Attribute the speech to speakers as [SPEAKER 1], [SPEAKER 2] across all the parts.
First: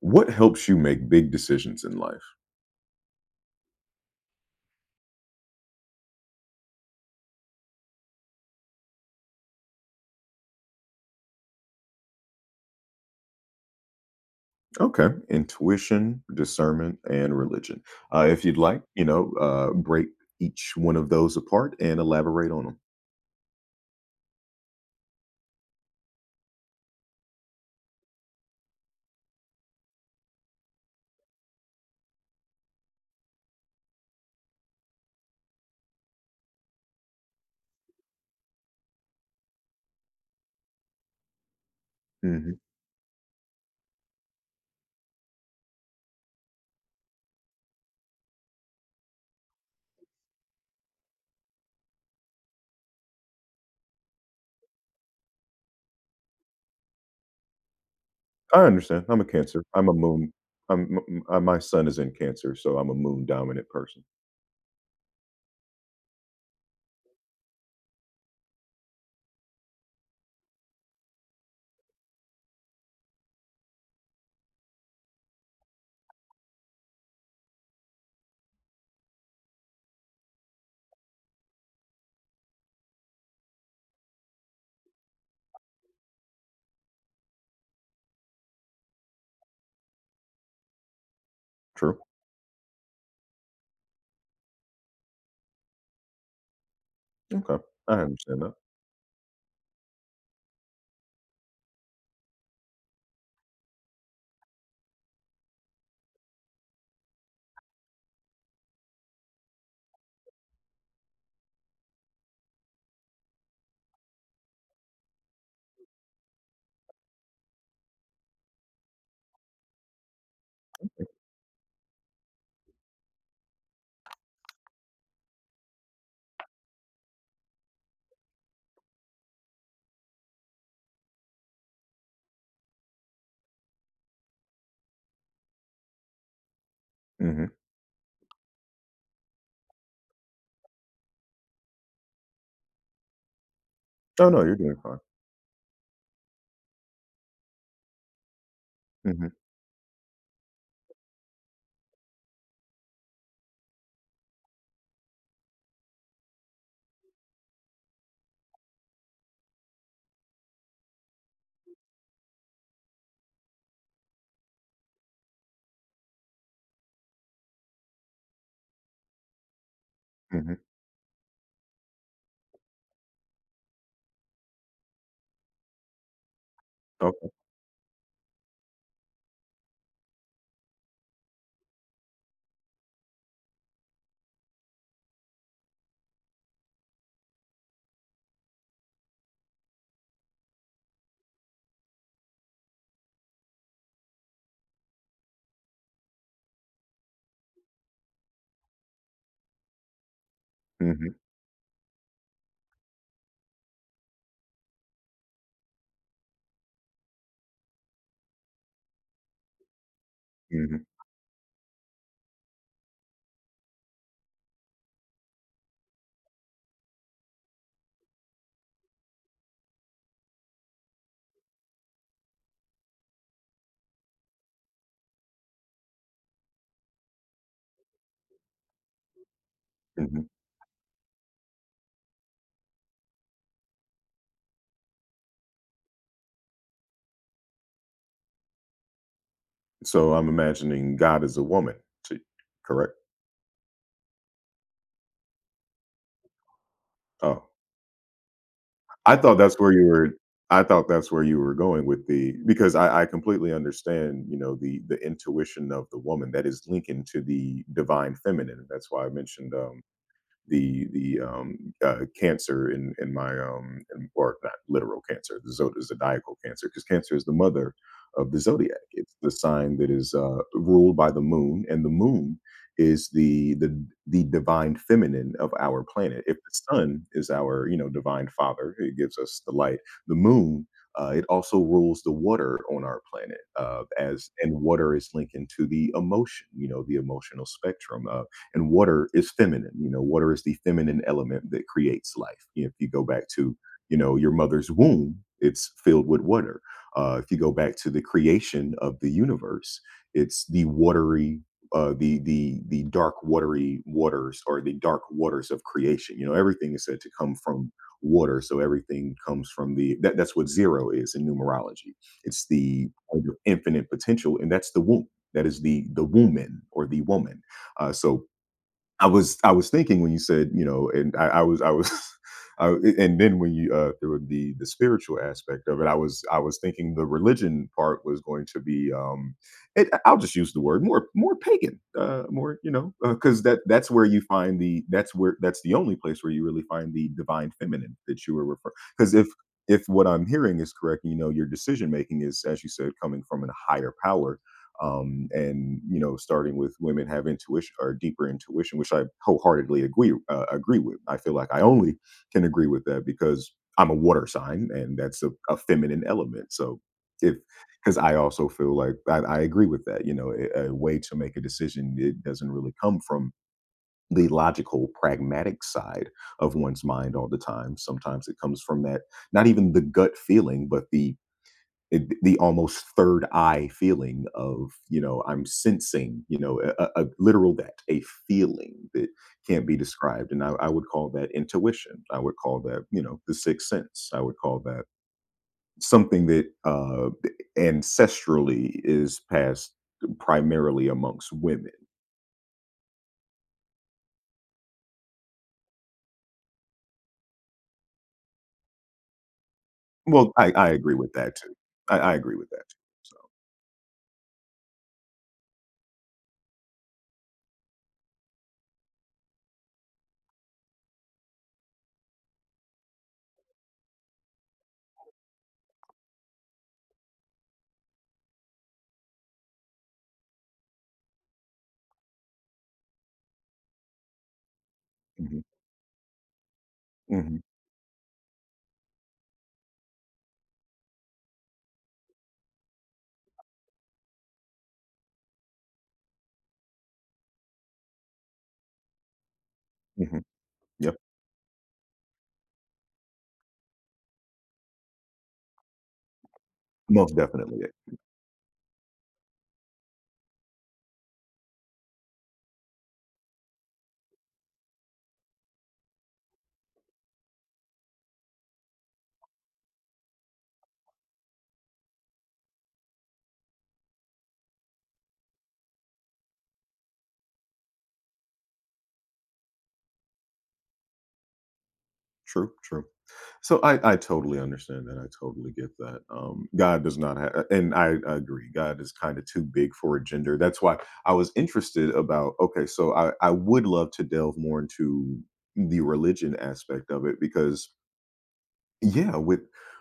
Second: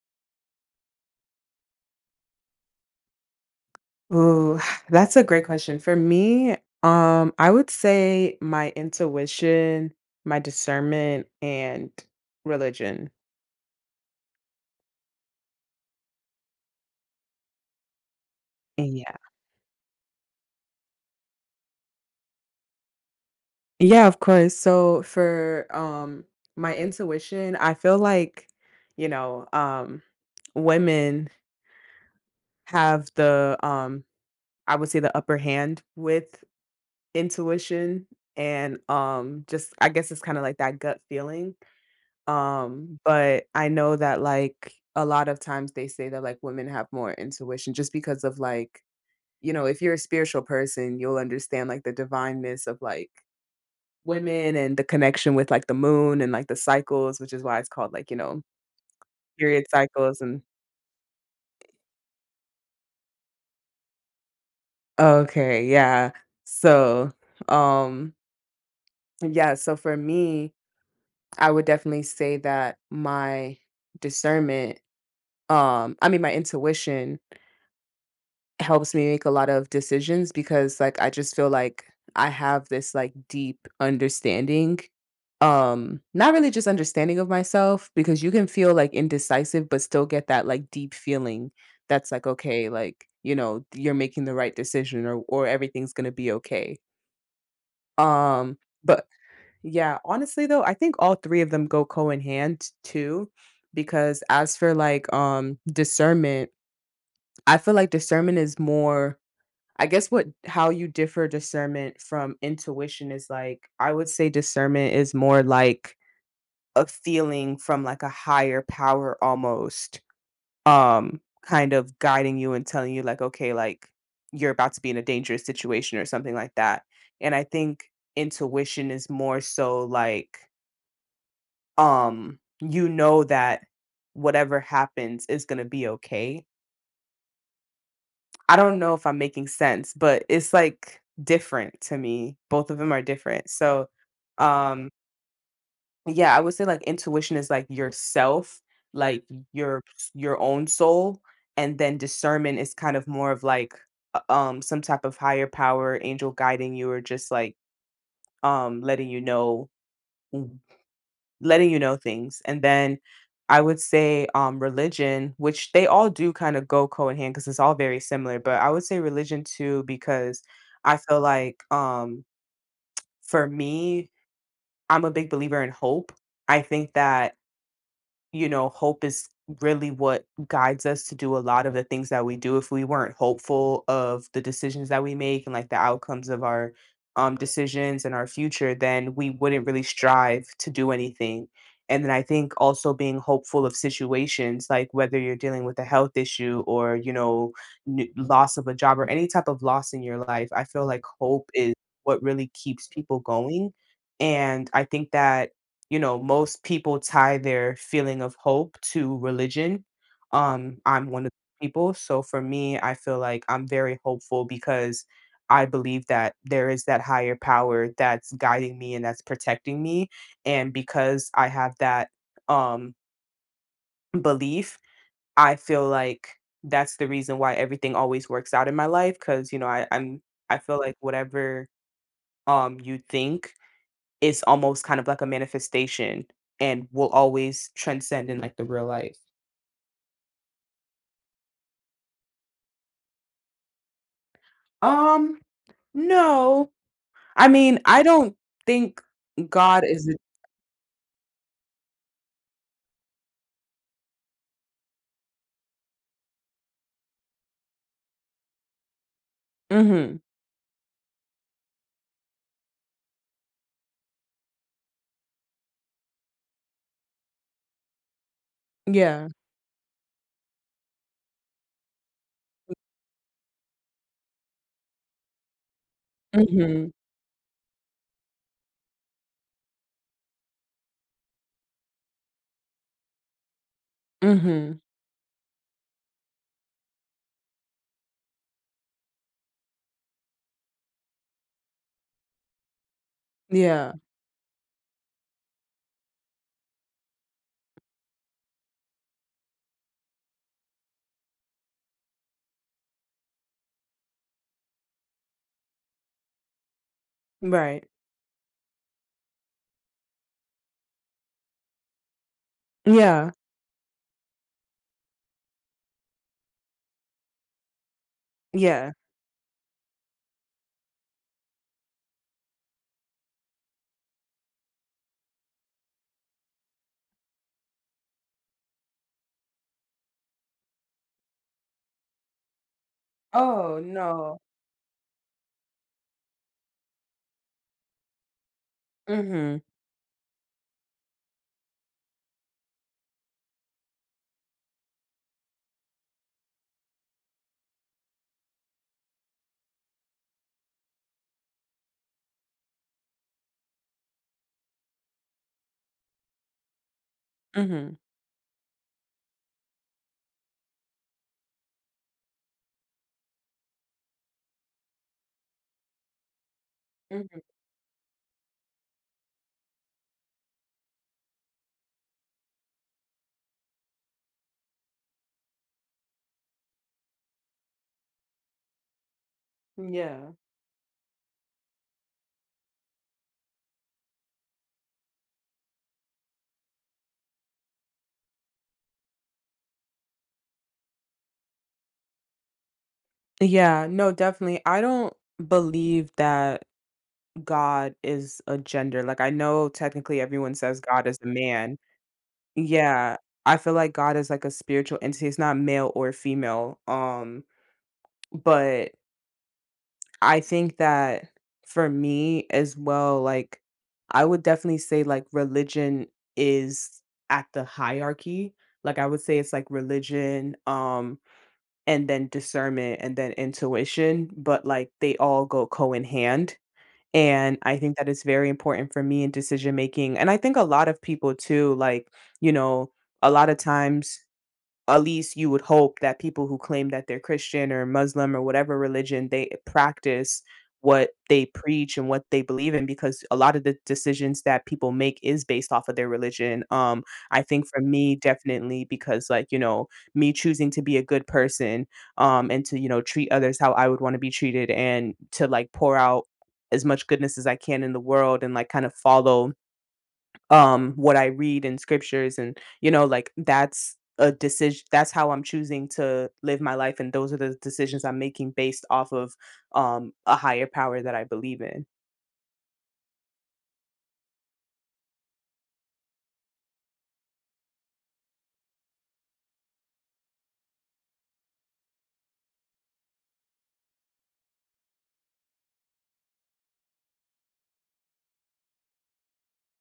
[SPEAKER 1] What helps you make big decisions in life?
[SPEAKER 2] Ooh, that's a great question. For me, I would say my intuition, my discernment, and religion.
[SPEAKER 1] Okay, intuition, discernment, and religion. If you'd like, you
[SPEAKER 2] Yeah.
[SPEAKER 1] know, uh, break each one of those apart and elaborate on them.
[SPEAKER 2] Yeah, of course. So for my intuition, I feel like, you know, um women have the I would say the upper hand with intuition and just I guess it's kind of like that gut feeling.
[SPEAKER 1] Hmm.
[SPEAKER 2] But I know that, like, a lot of times they say that, like, women have more intuition just because of, like, you know, if you're a spiritual person, you'll understand, like, the divineness of, like, women and the connection with, like, the moon and, like, the cycles, which is why it's called, like, you know,
[SPEAKER 1] I understand. I'm a Cancer.
[SPEAKER 2] period
[SPEAKER 1] I'm a
[SPEAKER 2] cycles
[SPEAKER 1] moon.
[SPEAKER 2] and
[SPEAKER 1] My son is in Cancer, so I'm a moon dominant person.
[SPEAKER 2] okay, yeah. So, um, yeah, so for me, I would definitely say that my discernment, I mean, my intuition helps me make a lot of decisions because, like, I just feel like I have this, like, deep understanding, not really just understanding of myself because you can feel, like, indecisive, but still get that, like, deep feeling
[SPEAKER 1] True.
[SPEAKER 2] that's like, "Okay, like, you know, you're making the right decision or everything's gonna be okay."
[SPEAKER 1] Okay, I understand that.
[SPEAKER 2] Um, but yeah, honestly, though, I think all 3 of them go co in hand too because as for, like, discernment, I feel like discernment is more I guess what how you differ discernment from intuition is, like, I would say discernment is more like a feeling from like a higher power almost, kind of guiding you and telling you, like, okay, like, you're about to be in a dangerous situation or something like that. And I think intuition is more so like you know that whatever happens is going to be okay.
[SPEAKER 1] Hmm.
[SPEAKER 2] I don't know if I'm making sense, but it's, like, different to me. Both of them are different. So,
[SPEAKER 1] Oh no, you're doing
[SPEAKER 2] um,
[SPEAKER 1] fine.
[SPEAKER 2] yeah, I would say, like, intuition is, like, yourself, like,
[SPEAKER 1] Hmm.
[SPEAKER 2] your your own soul, and then discernment is kind of more of, like, u some type of higher power, angel guiding you or just, like, um, letting you know letting you know things. And then I would say religion, which they all do kind of go co in hand because it's all very similar. But I would say religion too, because
[SPEAKER 1] Hmm.
[SPEAKER 2] I feel like for me, I'm a big believer in hope. I think
[SPEAKER 1] Okay.
[SPEAKER 2] that, you know, hope is really what guides us to do a lot of the things that we do. If we weren't hopeful of the decisions that we make and like the outcomes of our decisions and our future, then we wouldn't really strive to do anything. And then I think also being hopeful of situations, like whether you're dealing with a health issue or, you know, loss of a job or any type of loss in your life, I feel like
[SPEAKER 1] Hmm.
[SPEAKER 2] hope is what really keeps people going. And I think that, you know, most people tie their feeling of hope to religion.
[SPEAKER 1] Hmm.
[SPEAKER 2] I'm one of the people. So for me, I feel like I'm very hopeful because I believe that there is that higher power that's guiding me and that's protecting me. And because I have that, um, belief, I feel like that's the reason why everything always works out in my life. Cause, you know, I,
[SPEAKER 1] Hmm.
[SPEAKER 2] I feel like whatever you think it's almost kind of like a manifestation and will always transcend in, like, the real life.
[SPEAKER 1] So I'm imagining God is a woman too. Correct.
[SPEAKER 2] Um, no. I
[SPEAKER 1] Oh,
[SPEAKER 2] mean, I don't think
[SPEAKER 1] I thought that's where
[SPEAKER 2] God
[SPEAKER 1] you
[SPEAKER 2] is a
[SPEAKER 1] were I thought that's where you were going with the because I completely understand, the intuition of the woman that is linking to the divine feminine. That's why I mentioned,
[SPEAKER 2] Mhm.
[SPEAKER 1] the cancer in my or not literal cancer, the zodiacal cancer, because cancer is the mother of the zodiac. It's
[SPEAKER 2] Yeah.
[SPEAKER 1] the sign that is ruled by the moon, and the moon is the divine feminine of our planet. If the
[SPEAKER 2] Mhm.
[SPEAKER 1] sun is our divine father, it gives us the light. The moon. It also rules the water on our planet, as and
[SPEAKER 2] Mhm.
[SPEAKER 1] water is linked into the emotion, the emotional spectrum. And water is feminine. You know, water is the feminine element that creates life. You know, if you go back to
[SPEAKER 2] Yeah.
[SPEAKER 1] your mother's womb, it's filled with water. If you go back to the creation of the universe, it's the watery the dark watery waters or the dark waters of creation. You know, everything is said to come from
[SPEAKER 2] Right.
[SPEAKER 1] water. So everything comes from the that. That's what zero is in numerology. It's the point
[SPEAKER 2] Yeah.
[SPEAKER 1] of infinite potential, and that's the womb, that is the woman or the woman. So
[SPEAKER 2] Yeah.
[SPEAKER 1] I was thinking when you said, you know, and I, and then when you there would be the spiritual aspect of it. I was thinking the religion part was going to be, I'll just use the word more pagan, more, because that
[SPEAKER 2] Oh,
[SPEAKER 1] that's where you
[SPEAKER 2] no.
[SPEAKER 1] find the that's where that's the only place where you really find the divine feminine that you were referring. Because if
[SPEAKER 2] Mhm.
[SPEAKER 1] if what I'm hearing is correct, your decision making is, as you said, coming from a higher power. And starting with women have intuition or deeper intuition, which I wholeheartedly agree, agree with. I feel like I only can agree with that because I'm a water sign, and that's a feminine element. So if
[SPEAKER 2] Mhm.
[SPEAKER 1] because I also feel like I agree with that. You know, a way to make a decision, it doesn't really come from the logical, pragmatic side of one's mind all the
[SPEAKER 2] Mhm.
[SPEAKER 1] time. Sometimes it comes from that, not even the gut feeling, but the almost third eye feeling of, you know, I'm sensing, you know, a literal that a feeling that can't be described.
[SPEAKER 2] Yeah.
[SPEAKER 1] And I would call that intuition. I would call that, you know, the sixth sense. I would call that something that ancestrally is passed primarily amongst women.
[SPEAKER 2] Yeah, no, definitely. I don't believe that God is a gender. Like, I know technically
[SPEAKER 1] Well, i,
[SPEAKER 2] everyone
[SPEAKER 1] I
[SPEAKER 2] says
[SPEAKER 1] agree
[SPEAKER 2] God
[SPEAKER 1] with
[SPEAKER 2] is a
[SPEAKER 1] that too.
[SPEAKER 2] man.
[SPEAKER 1] I agree with that too, so.
[SPEAKER 2] Yeah, I feel like God is like a spiritual entity, it's not male or female, but I think that for me as well, like, I would definitely say, like, religion is at the hierarchy, like, I would say it's, like, religion, and then discernment, and then intuition, but, like, they
[SPEAKER 1] Hmm.
[SPEAKER 2] all go co in hand,
[SPEAKER 1] Hmm.
[SPEAKER 2] and I think that is very important for me in decision making, and I think a lot of people too, like, you know, a lot of times at least you would hope that people who claim that they're Christian or Muslim or whatever religion they
[SPEAKER 1] Hmm.
[SPEAKER 2] practice
[SPEAKER 1] Yep.
[SPEAKER 2] what they preach and what they believe in because a lot of the decisions that people make is based off of their religion.
[SPEAKER 1] Most
[SPEAKER 2] I
[SPEAKER 1] definitely.
[SPEAKER 2] think for me, definitely because, like, you know, me choosing to be a good person and to, you know, treat others how I would want to be treated and to, like, pour out as much goodness as I can in the world and, like, kind of follow what I read in scriptures and, you know, like that's a decision, that's how I'm choosing to live my life, and those are the decisions I'm making based off of a higher power that I believe in.
[SPEAKER 1] True, true. So I totally understand that. I totally get that. God does not have, and I agree. God is kind of too big for a gender. That's why I was interested about. Okay, so I would love to delve more into the religion aspect of it because yeah,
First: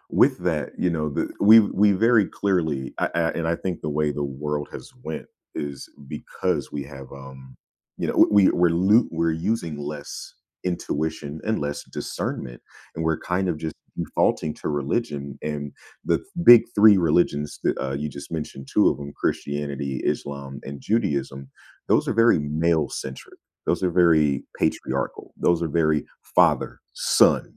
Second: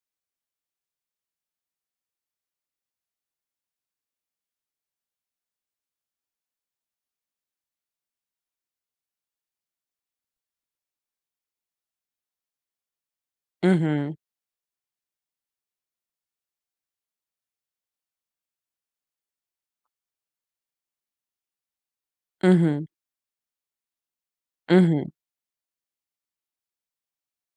[SPEAKER 1] with that you know the, we very clearly, and I think the way the world has went is because we have we're using less intuition and less discernment, and we're kind of just
[SPEAKER 2] Mhm.
[SPEAKER 1] defaulting to religion. And the big three religions that you just mentioned two of them, Christianity, Islam, and Judaism, those are very
[SPEAKER 2] Mhm.
[SPEAKER 1] male centric, those are very
[SPEAKER 2] Mhm.
[SPEAKER 1] patriarchal, those are very father son.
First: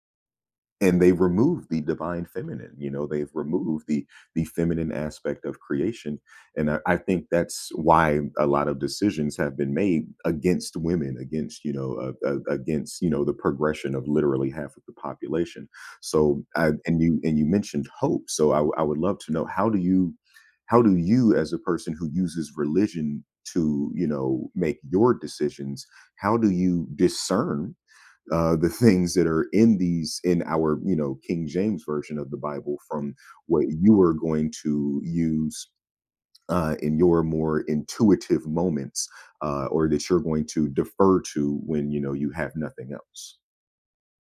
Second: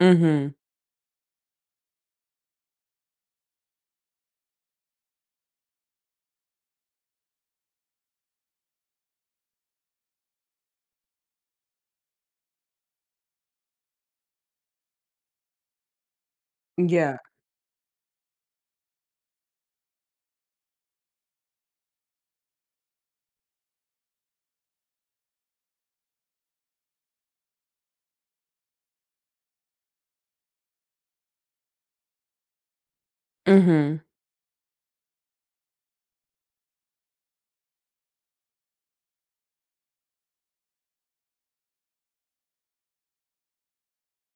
[SPEAKER 2] Mhm.
[SPEAKER 1] And they remove the divine feminine. You know, they've removed the feminine aspect of creation. And I think that's why a lot of decisions have been made against women, against, you know, against, you know, the progression of literally half of the population. So, and
[SPEAKER 2] Yeah.
[SPEAKER 1] you mentioned hope. So, I would love to know how do you, as a person who uses religion to, you know, make your decisions, how do you discern the things that are in these in our, you know, King James version of the Bible, from what
[SPEAKER 2] Mhm.
[SPEAKER 1] you are going to use in your more intuitive moments, or that you're going to defer to when you know you have nothing else.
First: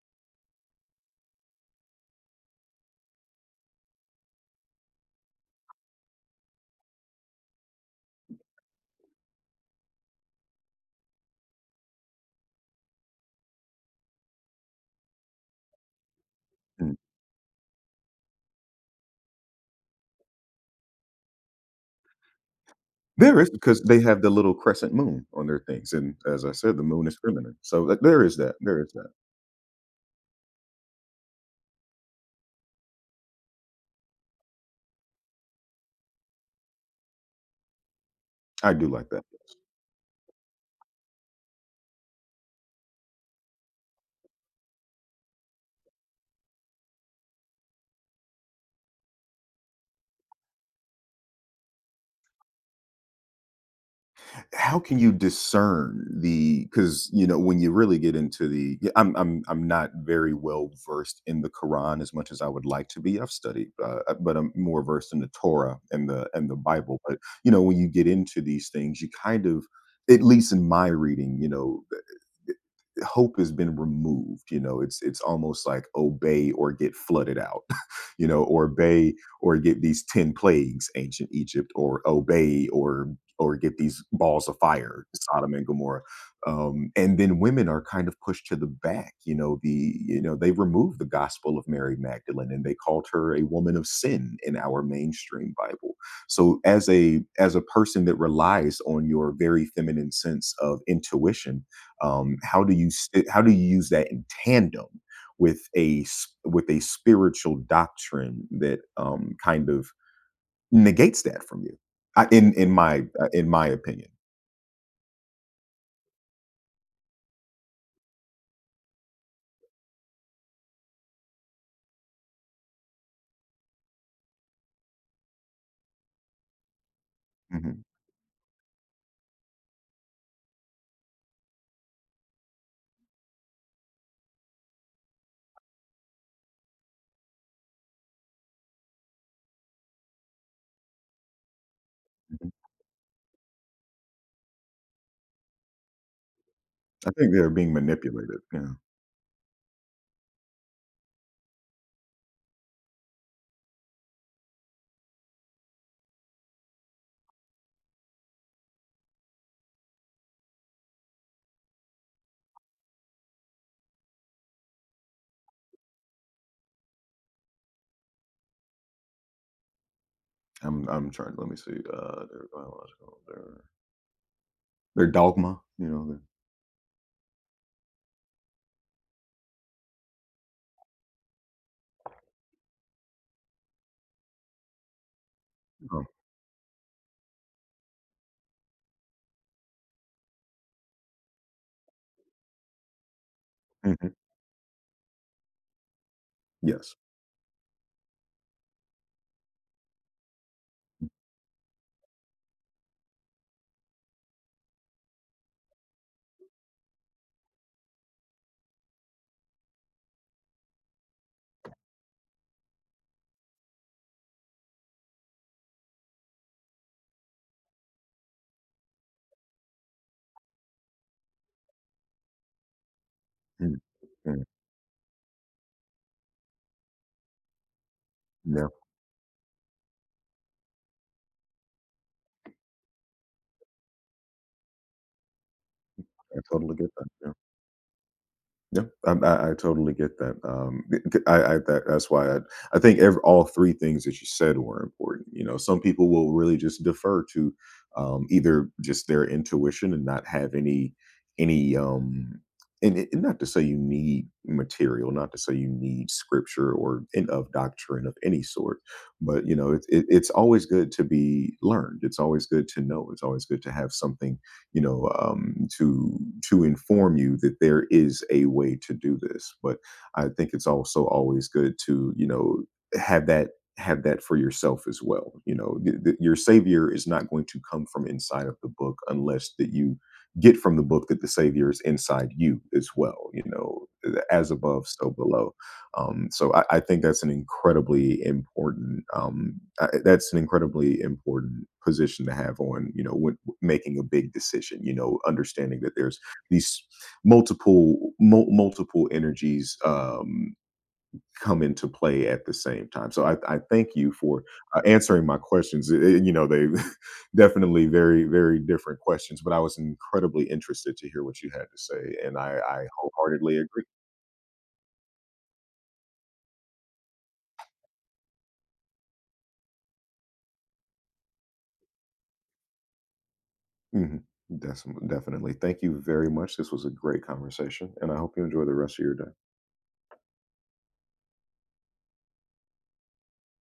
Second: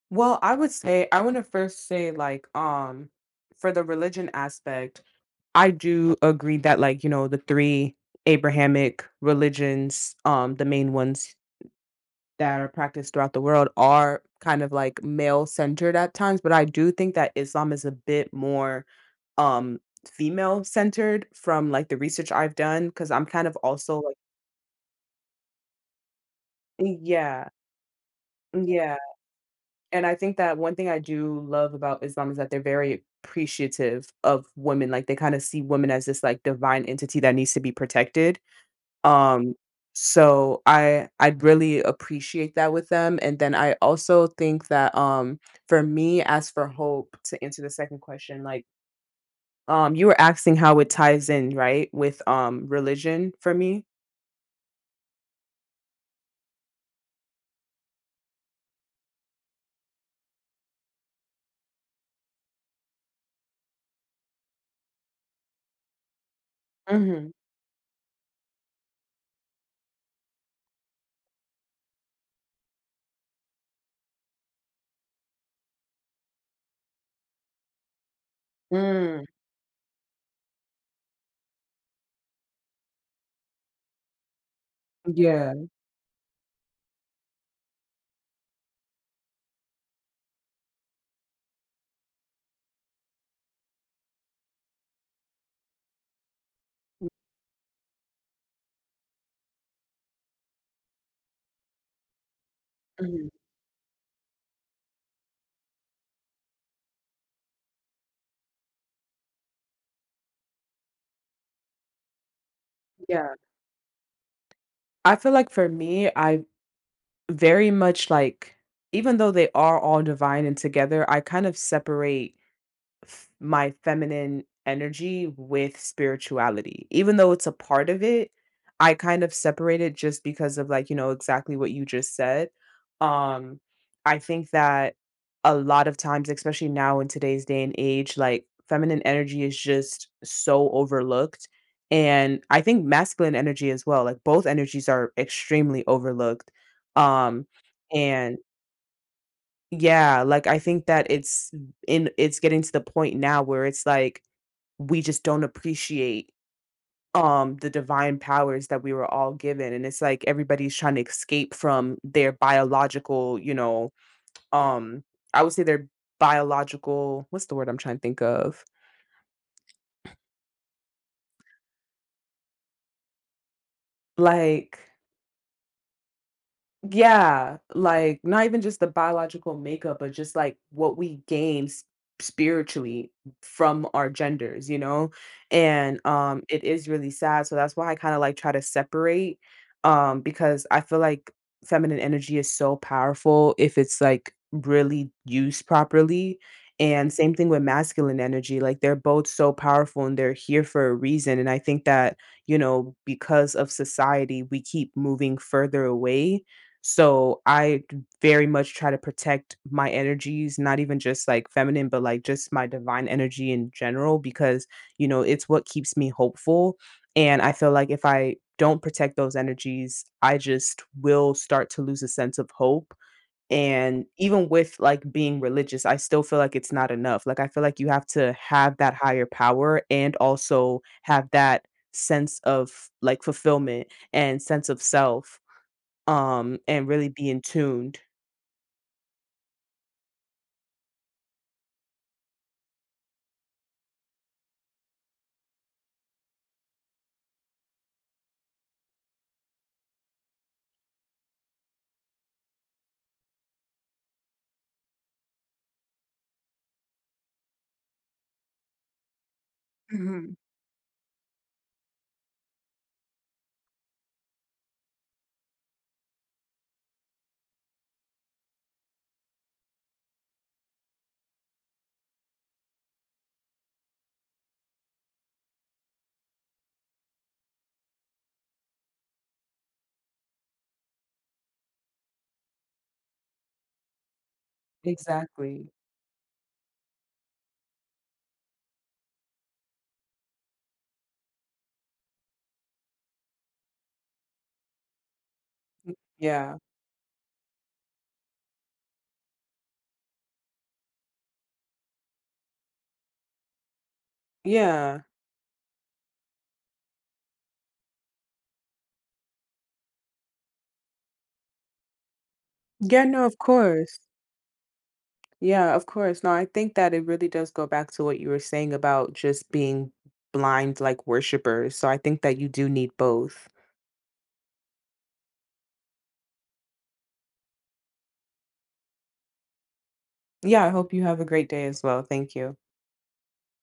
[SPEAKER 2] Well, I would say I want to first say, like, for the religion aspect, I do agree that, like, you know, the three Abrahamic religions, the main ones that are practiced throughout the world, are kind of like male centered at times, but I do
[SPEAKER 1] Mm.
[SPEAKER 2] think that Islam is a bit more um female centered from like the research I've done because I'm
[SPEAKER 1] There
[SPEAKER 2] kind
[SPEAKER 1] is
[SPEAKER 2] of
[SPEAKER 1] because
[SPEAKER 2] also
[SPEAKER 1] they
[SPEAKER 2] like
[SPEAKER 1] have the little crescent moon on their things, and as I said, the
[SPEAKER 2] mm,
[SPEAKER 1] moon is
[SPEAKER 2] yeah,
[SPEAKER 1] feminine. So like, there is that.
[SPEAKER 2] mm,
[SPEAKER 1] There is
[SPEAKER 2] yeah.
[SPEAKER 1] that.
[SPEAKER 2] And I think that one thing I do love about Islam is that they're very appreciative of women. Like they kind of see women as this like divine entity that needs to be protected.
[SPEAKER 1] I do like that.
[SPEAKER 2] Um, so I I'd really appreciate that with them, and then I also think that, for me, as for hope, to answer the second question, like, you were asking how it ties in, right, with, religion for me?
[SPEAKER 1] How can you discern the because you know when you really get into the, yeah, I'm not very well versed in the Quran as much as I would like to be. I've studied, but I'm more versed in the Torah and the Bible. But
[SPEAKER 2] Mhm.
[SPEAKER 1] you know when you get into these things, you kind of, at least in my reading, you know hope has been removed. You know, it's almost like obey or get flooded out, you know, or obey
[SPEAKER 2] Mm.
[SPEAKER 1] or get these 10 plagues, ancient Egypt, or obey or get these balls of fire,
[SPEAKER 2] Yeah.
[SPEAKER 1] Sodom and Gomorrah. And then women are kind of pushed to the back. You know, they removed the gospel of Mary Magdalene, and they called her a woman of sin in our mainstream Bible. So as a person that relies on your very feminine sense of intuition, how do
[SPEAKER 2] Mhm.
[SPEAKER 1] you use that in tandem with with a spiritual doctrine that, kind of negates that from you? I,
[SPEAKER 2] Yeah.
[SPEAKER 1] in my opinion.
[SPEAKER 2] I feel like for me, I very much, like, even though they are all divine and together, I kind of separate my feminine energy with spirituality. Even though it's a
[SPEAKER 1] Hmm.
[SPEAKER 2] part of it, I kind of separate it just because of, like, you know, exactly what you just said. Um I think that a lot of times, especially now in today's day and age, like, feminine energy is just so overlooked. And I
[SPEAKER 1] Hmm.
[SPEAKER 2] think masculine energy as well, like both energies are extremely overlooked.
[SPEAKER 1] I think
[SPEAKER 2] Um,
[SPEAKER 1] they're being
[SPEAKER 2] and.
[SPEAKER 1] manipulated. Yeah,
[SPEAKER 2] Yeah, like, I think that it's in it's getting to the point now where it's like, we just don't appreciate, the divine powers that we were all given, and it's like everybody's trying to escape from their biological, you know, um, I would say their biological, what's the word I'm trying to think of?
[SPEAKER 1] I'm trying. Let me see. Their biological, their
[SPEAKER 2] Like,
[SPEAKER 1] dogma. You know. Their.
[SPEAKER 2] yeah, like not even just the biological makeup, but just like what we gain spiritually from our genders, you know? And
[SPEAKER 1] Oh.
[SPEAKER 2] it is really sad. So that's why I kind of like try to separate because I feel like feminine energy is so powerful if it's
[SPEAKER 1] Mhm.
[SPEAKER 2] like really used properly.
[SPEAKER 1] Yes.
[SPEAKER 2] And same thing with masculine energy. Like they're both so powerful and they're here for a reason. And I think that, you know, because of society, we keep moving further away, so I very much try to protect my energies, not even just like feminine, but like just my divine energy in general, because, you know, it's what keeps me hopeful. And I feel like if I don't protect those energies, I just will start to lose a sense of hope.
[SPEAKER 1] Mm,
[SPEAKER 2] And
[SPEAKER 1] mm,
[SPEAKER 2] even with like being religious, I still feel like it's not enough. Like, I feel like you have to
[SPEAKER 1] yeah.
[SPEAKER 2] have that higher power and also have that sense of like fulfillment and sense of self,
[SPEAKER 1] I totally
[SPEAKER 2] and
[SPEAKER 1] get that.
[SPEAKER 2] really
[SPEAKER 1] Yeah.
[SPEAKER 2] being tuned.
[SPEAKER 1] Yeah, I totally get that. That's why, I think, all three things that you said were important. You know, some people will really just defer to, either just their intuition, and not have any, and not to say you need material, not to say you need scripture of doctrine of any sort. But you know, it's
[SPEAKER 2] Mhm.
[SPEAKER 1] always good to be learned. It's always good to know. It's always good to have something, you know, to inform you that there is a way to do this. But I think it's also always good to have that have that for yourself as well. You know, your savior is not going to come from inside of the book, unless that you get from the book that the savior is inside you as well. You know, as above, so below.
[SPEAKER 2] Exactly.
[SPEAKER 1] So I think that's an incredibly important position to have on, you know, when making a big decision, you know, understanding that there's
[SPEAKER 2] Yeah.
[SPEAKER 1] these multiple energies come into play at the same time. So, I thank you for
[SPEAKER 2] Yeah.
[SPEAKER 1] answering my questions. You know, they definitely very very different questions, but I was incredibly interested to hear what you had to say, and I
[SPEAKER 2] Yeah, no, of
[SPEAKER 1] wholeheartedly agree.
[SPEAKER 2] course. Yeah, of course. No, I think that it really does go back to what you were saying about just being blind like worshipers. So I think that you do need both.
[SPEAKER 1] Hmm. Definitely. Thank you very much. This was a great conversation, and I hope you enjoy the rest of your day.
[SPEAKER 2] Yeah, I hope you have a great day as well. Thank you.